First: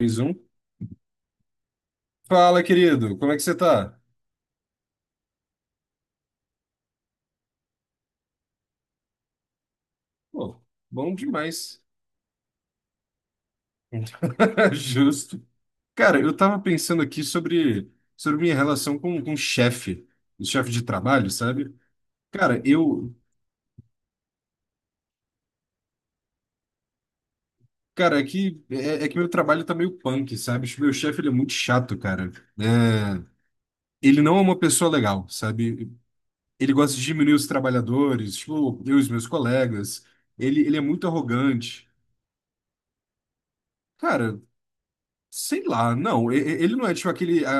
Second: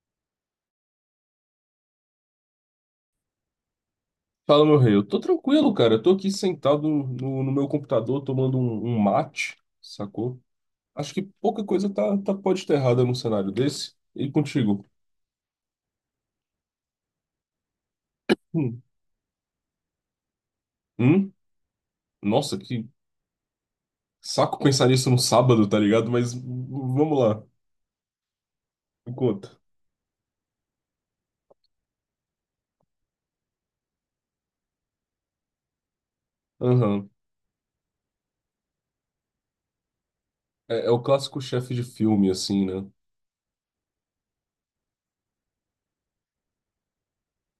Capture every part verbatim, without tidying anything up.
Mais um. Fala, querido, como é que você tá? Fala, meu rei. Eu tô tranquilo, cara. Eu tô aqui sentado no, no meu computador tomando um, um mate, sacou? Pô, Acho bom que pouca demais. coisa tá, tá, pode estar errada num cenário desse. E contigo? Justo. Cara, eu tava pensando aqui sobre, sobre minha Hum. relação com, com chefe, o chefe de trabalho, Hum? sabe? Nossa, Cara, que eu. saco pensar nisso no sábado, tá ligado? Mas v- vamos lá, Cara, é que, é, é me que meu conta. trabalho tá meio punk, sabe? Tipo, meu chefe, ele é muito chato, cara. É, ele não é uma pessoa legal, sabe? Ele gosta de Aham. diminuir os trabalhadores, tipo, eu e os meus colegas. Ele, ele é É, é o muito clássico chefe de arrogante. filme, assim, né? Cara, sei lá, não. e- e- Ele não é tipo aquele, a-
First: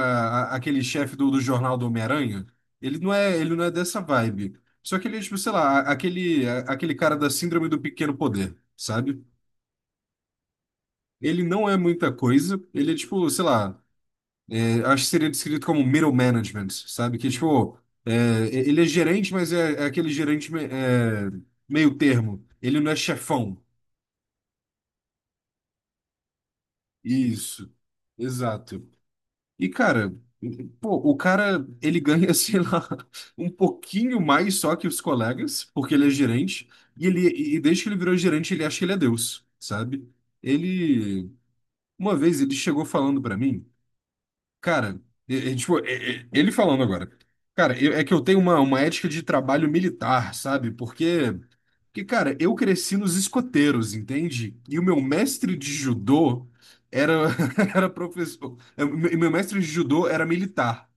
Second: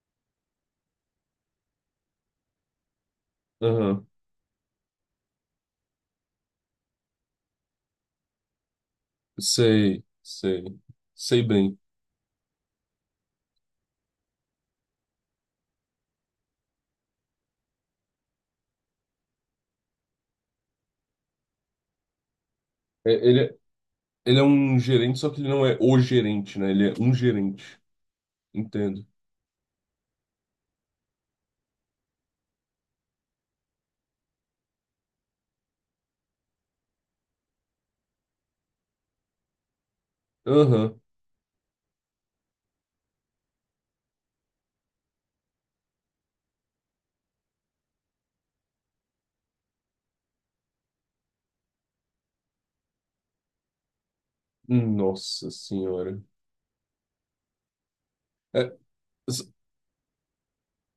a- aquele chefe do, do jornal do Homem-Aranha. Ele não é, ele não é dessa Aham. vibe. Só que ele é, tipo, sei lá, a- aquele, a- aquele cara da síndrome do pequeno poder, sabe? Sei, sei. Ele Sei não é bem. muita coisa. Ele é, tipo, sei lá, é, acho que seria descrito como middle management, sabe? Que, tipo, é, e- ele é gerente, mas é, é aquele gerente me- é, meio termo. Ele não é É, ele, é- chefão. ele é um gerente, só que ele não é o gerente, né? Ele é um Isso, gerente. exato. Entendo. E, cara, pô, o cara, ele ganha, sei lá, um pouquinho mais só que os colegas, porque ele é gerente, e ele, e desde que ele virou gerente, ele acha que ele é Deus, sabe? Aham. Ele, uma vez, ele chegou falando pra mim. Cara, e- e, tipo, e- e- ele falando agora. Cara, eu- é que eu tenho uma, uma ética de trabalho militar, sabe? Porque, porque, cara, eu cresci nos escoteiros, entende? E o meu Nossa mestre de senhora. judô era, era professor. É, E meu meu s- mestre de judô era militar.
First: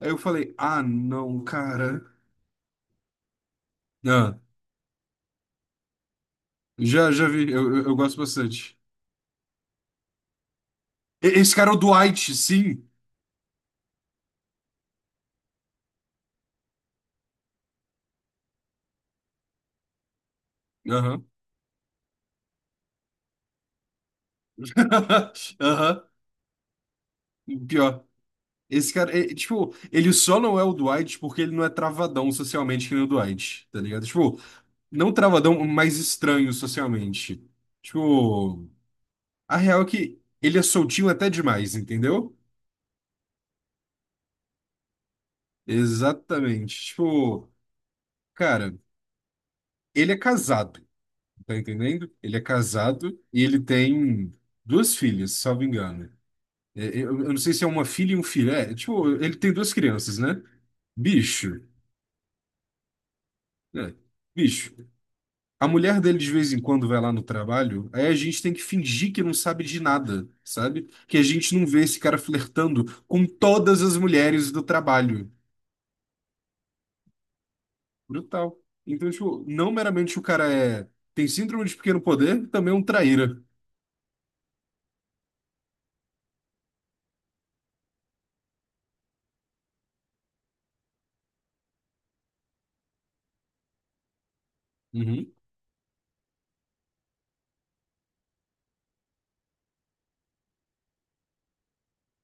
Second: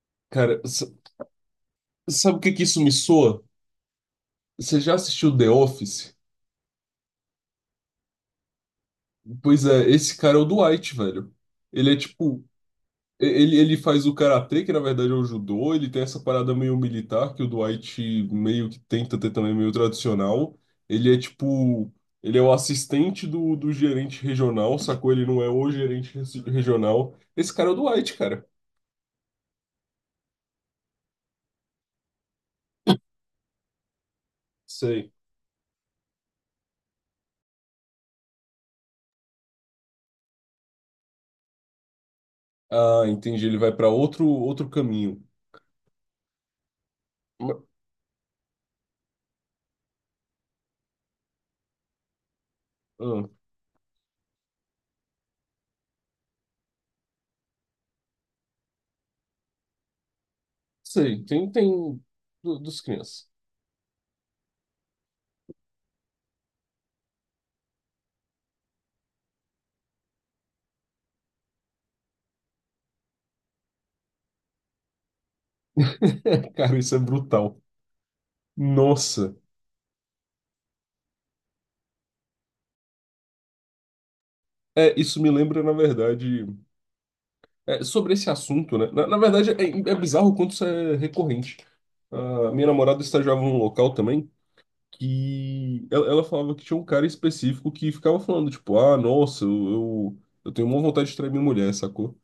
Aí eu falei, cara, ah, s- não, cara. sabe o que que isso me soa? Ah, Você já assistiu The Office? já, já vi, eu, eu, eu gosto bastante. Pois é, esse cara é o Dwight, E- velho. Esse cara é o Ele é Dwight, tipo. sim. e- Ele, ele faz o karatê, que na verdade é o judô, ele tem essa parada meio militar, que o Dwight meio que tenta ter também, meio tradicional. Ele é Aham. tipo. Ele é o assistente do, do gerente regional, sacou? Ele não é o Aham. gerente regi- regional. Esse cara é o Pior. Dwight, cara. Esse cara, é, tipo, ele só não é o Dwight porque ele não é travadão socialmente que nem o Dwight, tá ligado? Tipo, não Sei. travadão, mas estranho socialmente. Tipo, a real é que ele é soltinho até demais, entendeu? Ah, entendi. Ele vai pra outro outro caminho. Exatamente. Tipo, cara, ele é casado, tá entendendo? Ele é casado Ah, e ele tem duas filhas, salvo engano. É, é, Eu, eu não sei se é uma filha e um filho. É, tipo, ele tem duas crianças, né? sei, tem, Bicho. tem do- dos crianças. É, bicho. A mulher dele de vez em quando vai lá no trabalho, aí a gente tem que fingir que não sabe de nada, sabe? Que a gente não vê esse cara flertando com todas as mulheres do trabalho. Cara, isso é brutal. Brutal. Então, Nossa. tipo, não meramente o cara é tem síndrome de pequeno poder, também é um traíra. É, isso me lembra, na verdade, é, sobre esse assunto, né? Na, na verdade, é, é bizarro o quanto isso é recorrente. Ah, minha namorada estagiava num local também Uhum. que ela, ela falava que tinha um cara específico que ficava falando, tipo, ah, nossa, eu, eu, eu tenho uma vontade de trair minha mulher, sacou?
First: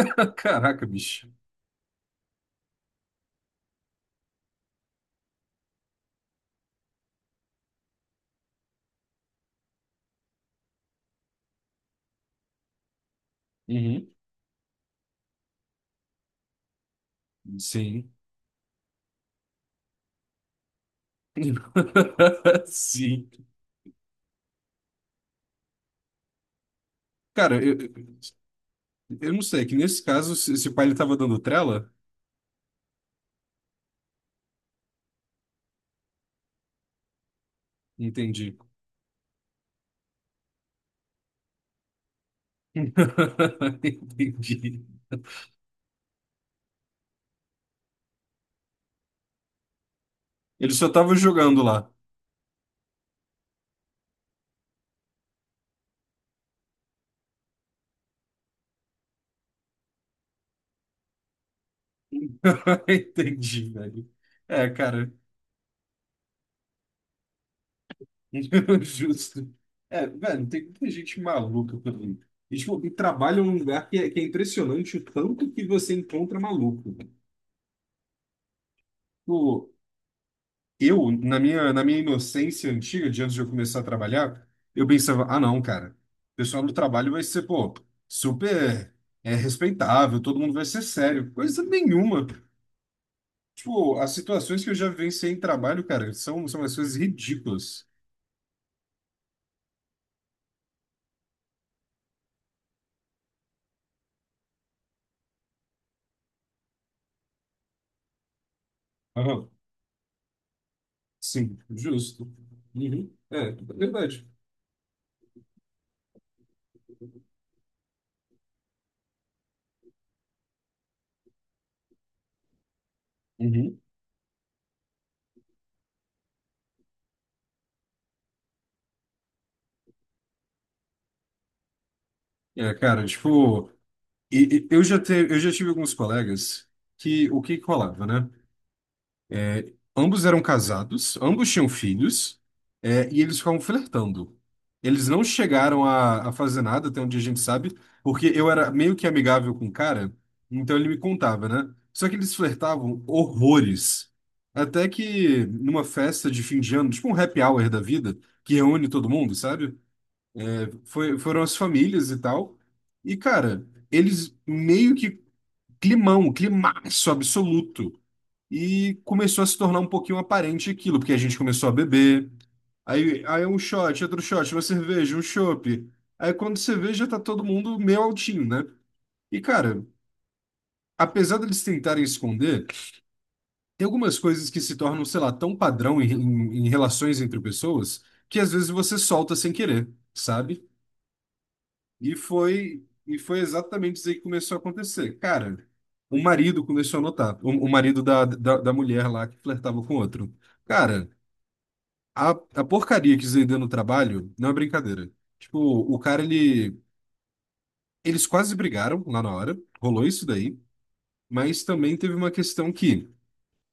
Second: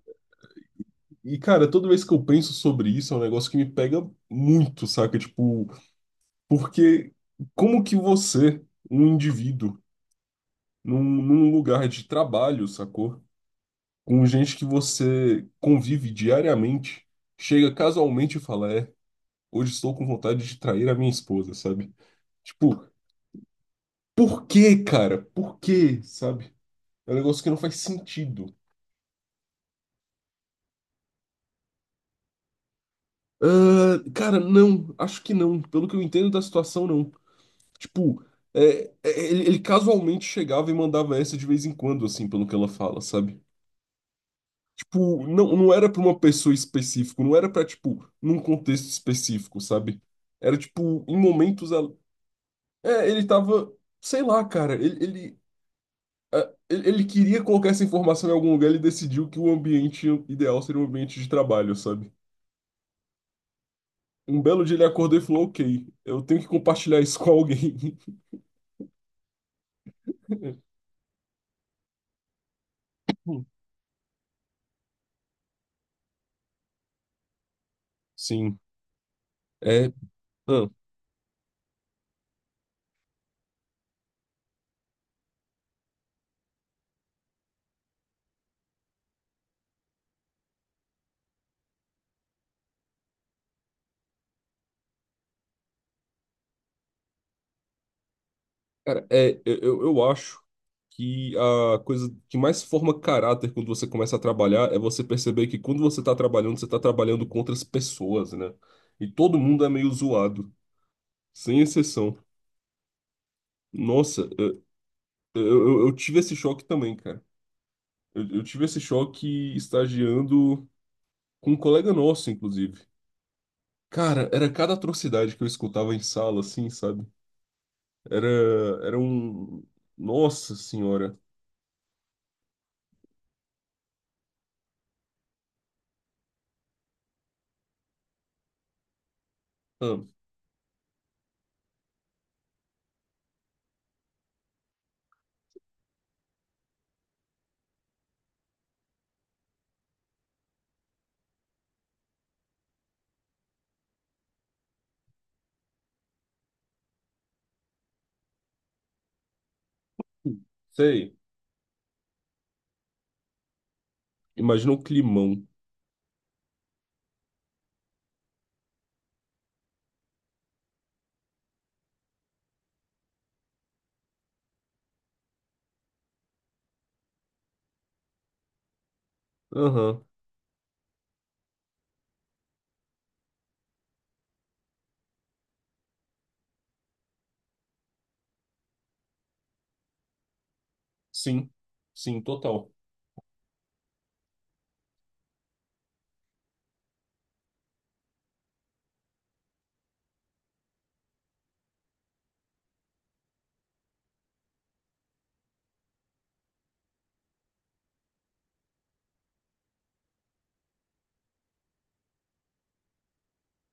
Caraca, bicho. E, cara, toda vez que eu penso sobre isso, é um negócio que me pega muito, saca? Tipo, porque como que você, um indivíduo, num, num lugar de trabalho, sacou? Uhum. Com gente que você convive diariamente, chega Sim. casualmente e fala, é, hoje estou com vontade de trair a minha esposa, sabe? Tipo, Sim. por quê, cara? Por quê, sabe? É um negócio que não Cara, faz eu, sentido. eu não sei, é que nesse caso, se, se o pai ele tava dando trela, Ah, cara, não, acho que não. Pelo que eu entendo da situação, não. Tipo, entendi. é, é, ele, ele casualmente chegava e mandava essa de vez em quando, assim, pelo que ela fala, sabe? Entendi. Tipo, não, não era pra uma pessoa específica, não era pra, tipo, num contexto específico, sabe? Era, Ele só tipo, tava em jogando momentos. a- lá. É, ele tava. Sei lá, cara. Ele, ele, ah, ele, ele queria colocar essa informação em algum lugar, ele decidiu que o ambiente ideal seria um ambiente de trabalho, sabe? Entendi, velho. Um belo É, dia ele cara, acordou e falou: Ok, eu tenho que compartilhar isso com alguém. justo. É, velho, tem muita gente maluca por aí. E, tipo, e trabalha Hum. num lugar que é, que é impressionante o tanto que você encontra maluco. Sim. Tipo, É. Ah. eu, na minha, na minha inocência antiga, de antes de eu começar a trabalhar, eu pensava, ah, não, cara, o pessoal do trabalho vai ser, pô, super é, respeitável, todo mundo vai ser sério. Coisa nenhuma. Tipo, as situações que eu já vivenciei em trabalho, cara, são, são as coisas ridículas. Cara, é, eu, eu eu acho que a coisa que mais forma caráter quando você começa a trabalhar é você perceber que quando você tá trabalhando, você tá trabalhando com outras pessoas, né? E todo mundo é meio zoado, Sim, sem exceção. justo. Uhum. É, é Nossa, verdade. eu, eu, eu eu tive esse choque também, cara. Eu, eu tive esse choque estagiando com um colega nosso, inclusive. Uhum. Cara, era cada atrocidade que eu escutava em sala, assim, sabe? Era, era um. Nossa senhora. É, cara, tipo, e- e- eu já te, eu já tive alguns colegas que o que que rolava, né? É, Ah, ambos eram casados, ambos tinham filhos, é, e eles ficavam flertando. Eles não chegaram a, a fazer nada, até onde a gente sabe, porque eu era meio que amigável com o cara, então ele me contava, né? Só que eles flertavam horrores. Até que numa festa de fim de ano, tipo um happy hour da vida, que reúne todo mundo, sabe? sei. Foi- foram as famílias e tal. E, cara, eles Imagina o meio que climão. climão, climaço absoluto. E começou a se tornar um pouquinho aparente aquilo, porque a gente começou a beber. Aí, aí é um shot, outro shot, uma cerveja, um chopp. Aí quando você vê, já tá todo mundo meio altinho, né? E cara, Aham. apesar deles tentarem esconder, tem algumas coisas que se tornam, sei lá, tão padrão em, em, em relações entre pessoas, que às vezes você solta sem querer, sabe? Sim, E sim, total. foi, e foi exatamente isso aí que começou a acontecer. Cara, o marido começou a notar, o, o marido da, da, da mulher lá que flertava com o outro. Cara. A, a porcaria que Zaydan no trabalho não é brincadeira. Tipo, o cara, ele. Eles quase brigaram lá na hora, rolou isso daí, mas também teve uma questão que,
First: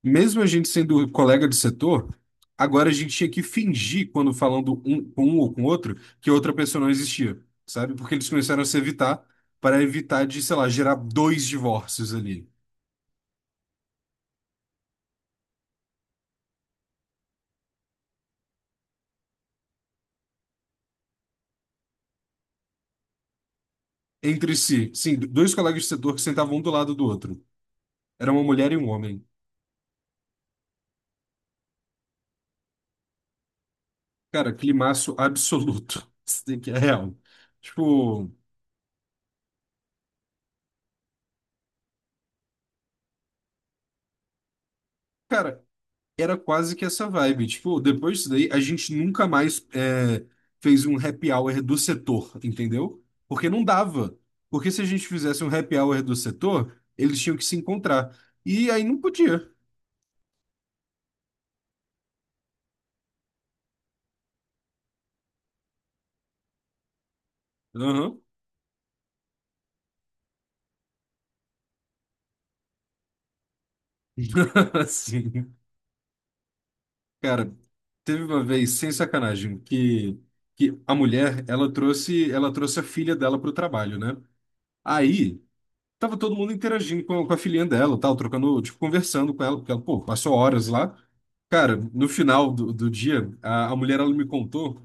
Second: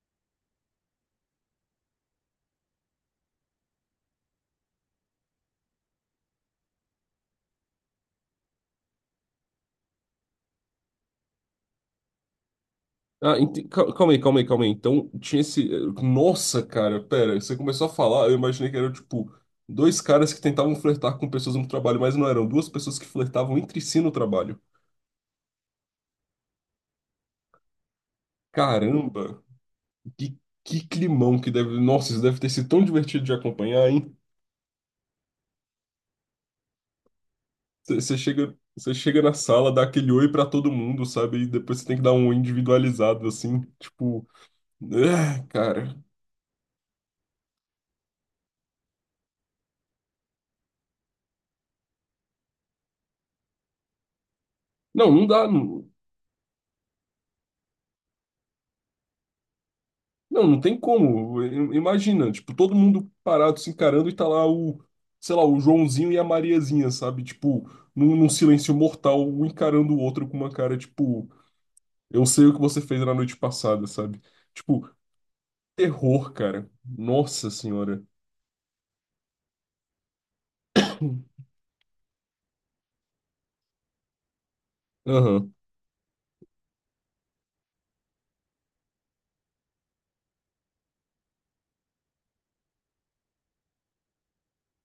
mesmo a gente sendo colega de setor, agora a gente tinha que fingir quando falando um com um ou com outro que outra pessoa não existia, sabe? Porque eles começaram a se evitar para evitar de, sei lá, gerar dois divórcios ali Ah, ente- cal- calma aí, calma aí, calma aí. Então, tinha esse. Nossa, cara, pera, você começou a falar, eu imaginei que eram, tipo, dois caras que tentavam flertar com pessoas no trabalho, mas não eram duas pessoas que flertavam entre si no entre trabalho. si. Sim, dois colegas de setor que sentavam um do lado do outro. Era uma mulher e um homem. Caramba, que, que climão que deve. Nossa, isso deve ter sido tão divertido de acompanhar, hein? Cara, climaço absoluto. Isso daqui é real. Você Tipo, chega, você chega na sala, dá aquele oi pra todo mundo, sabe? E depois você tem que dar um oi individualizado, assim, tipo. É, cara, cara. era quase que essa vibe. Tipo, depois disso daí, a gente nunca mais é, fez um happy hour do setor, entendeu? Porque não dava. Porque se a gente Não, não fizesse dá. um happy hour do setor, eles tinham que se encontrar. E aí não podia. Não, não tem como. I- Imagina, tipo, todo mundo parado se encarando e tá lá o, sei lá, o Joãozinho e a Mariazinha, sabe? Tipo, num, Aham. num silêncio mortal, um encarando o outro com uma cara, tipo, eu sei o que você fez na noite passada, sabe? Tipo, Sim. terror, cara. Nossa Cara, senhora. teve uma vez, sem sacanagem, que, que a mulher, ela trouxe, ela trouxe a filha dela pro trabalho, né? Aí. Aham. Tava todo mundo interagindo com, com a filhinha dela, tal, trocando, tipo, conversando com ela, porque ela, pô, passou horas lá. Cara, no final do, do dia, a, a mulher, ela me contou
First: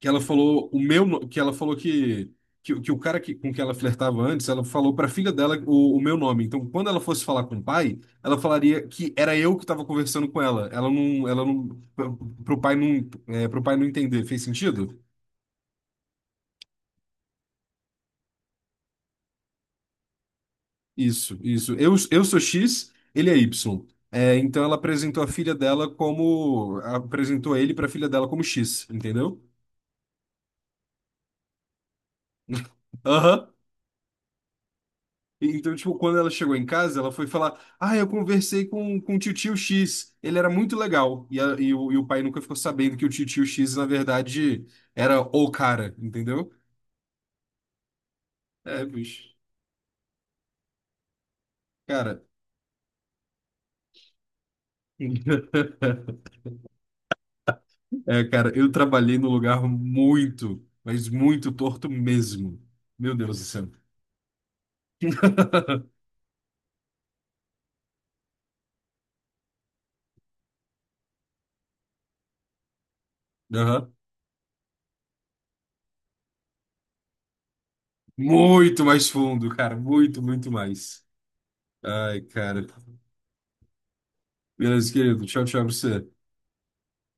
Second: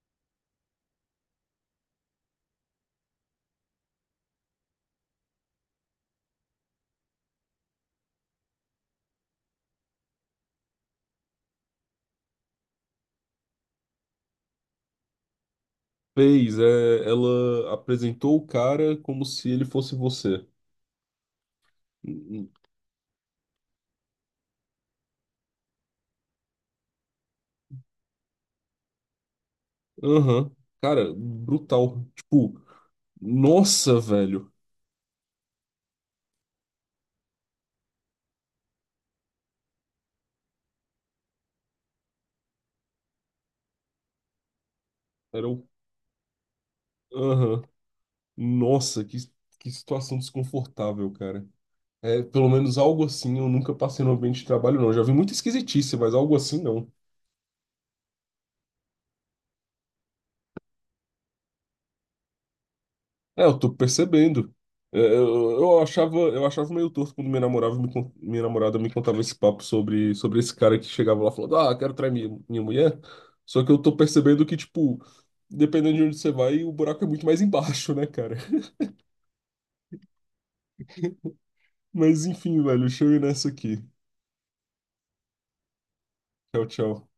que ela falou o meu, no- que ela falou que, que, que o cara que, com que ela flertava antes, ela falou pra filha dela o, o meu nome. Então, quando ela fosse falar com o pai, ela falaria que era eu que tava conversando com ela. Ela não, ela não, pro pro pai não, é, pro pai não entender. Fez sentido? Fez, é, ela apresentou o cara como se ele fosse você. Isso, isso. Eu, eu sou X, ele é Y. É, então ela apresentou a filha dela como. Apresentou ele pra filha dela como X, entendeu? Aham. Cara, brutal. Tipo, Aham. nossa, velho. E- Então, tipo, quando ela chegou em casa, ela foi falar: Ah, eu conversei com, com o tio X, ele era muito legal. E, a- e o, e o pai nunca ficou sabendo que o tio X, na verdade, era Era o o. cara, entendeu? Aham. É, Nossa, que, bicho. que situação desconfortável, cara. Cara. É, pelo menos algo assim eu nunca passei no ambiente de trabalho, não. Já vi muita esquisitice, mas algo assim não. É, cara, eu trabalhei num lugar muito, mas muito torto mesmo. Meu Deus do É, eu céu. tô percebendo. É, eu, eu achava, eu achava meio torto quando minha namorada me, con- minha namorada me contava esse papo sobre, sobre esse cara que chegava lá falando, ah, quero trair minha, minha mulher. Só que eu Aham. tô percebendo que, tipo, dependendo de onde você vai, o buraco é muito mais embaixo, né, cara? Muito mais fundo, cara. Muito, muito mais. Ai, Mas enfim, cara. velho, deixa eu ir nessa aqui. Beleza, querido. Tchau, tchau pra você. Tchau, tchau.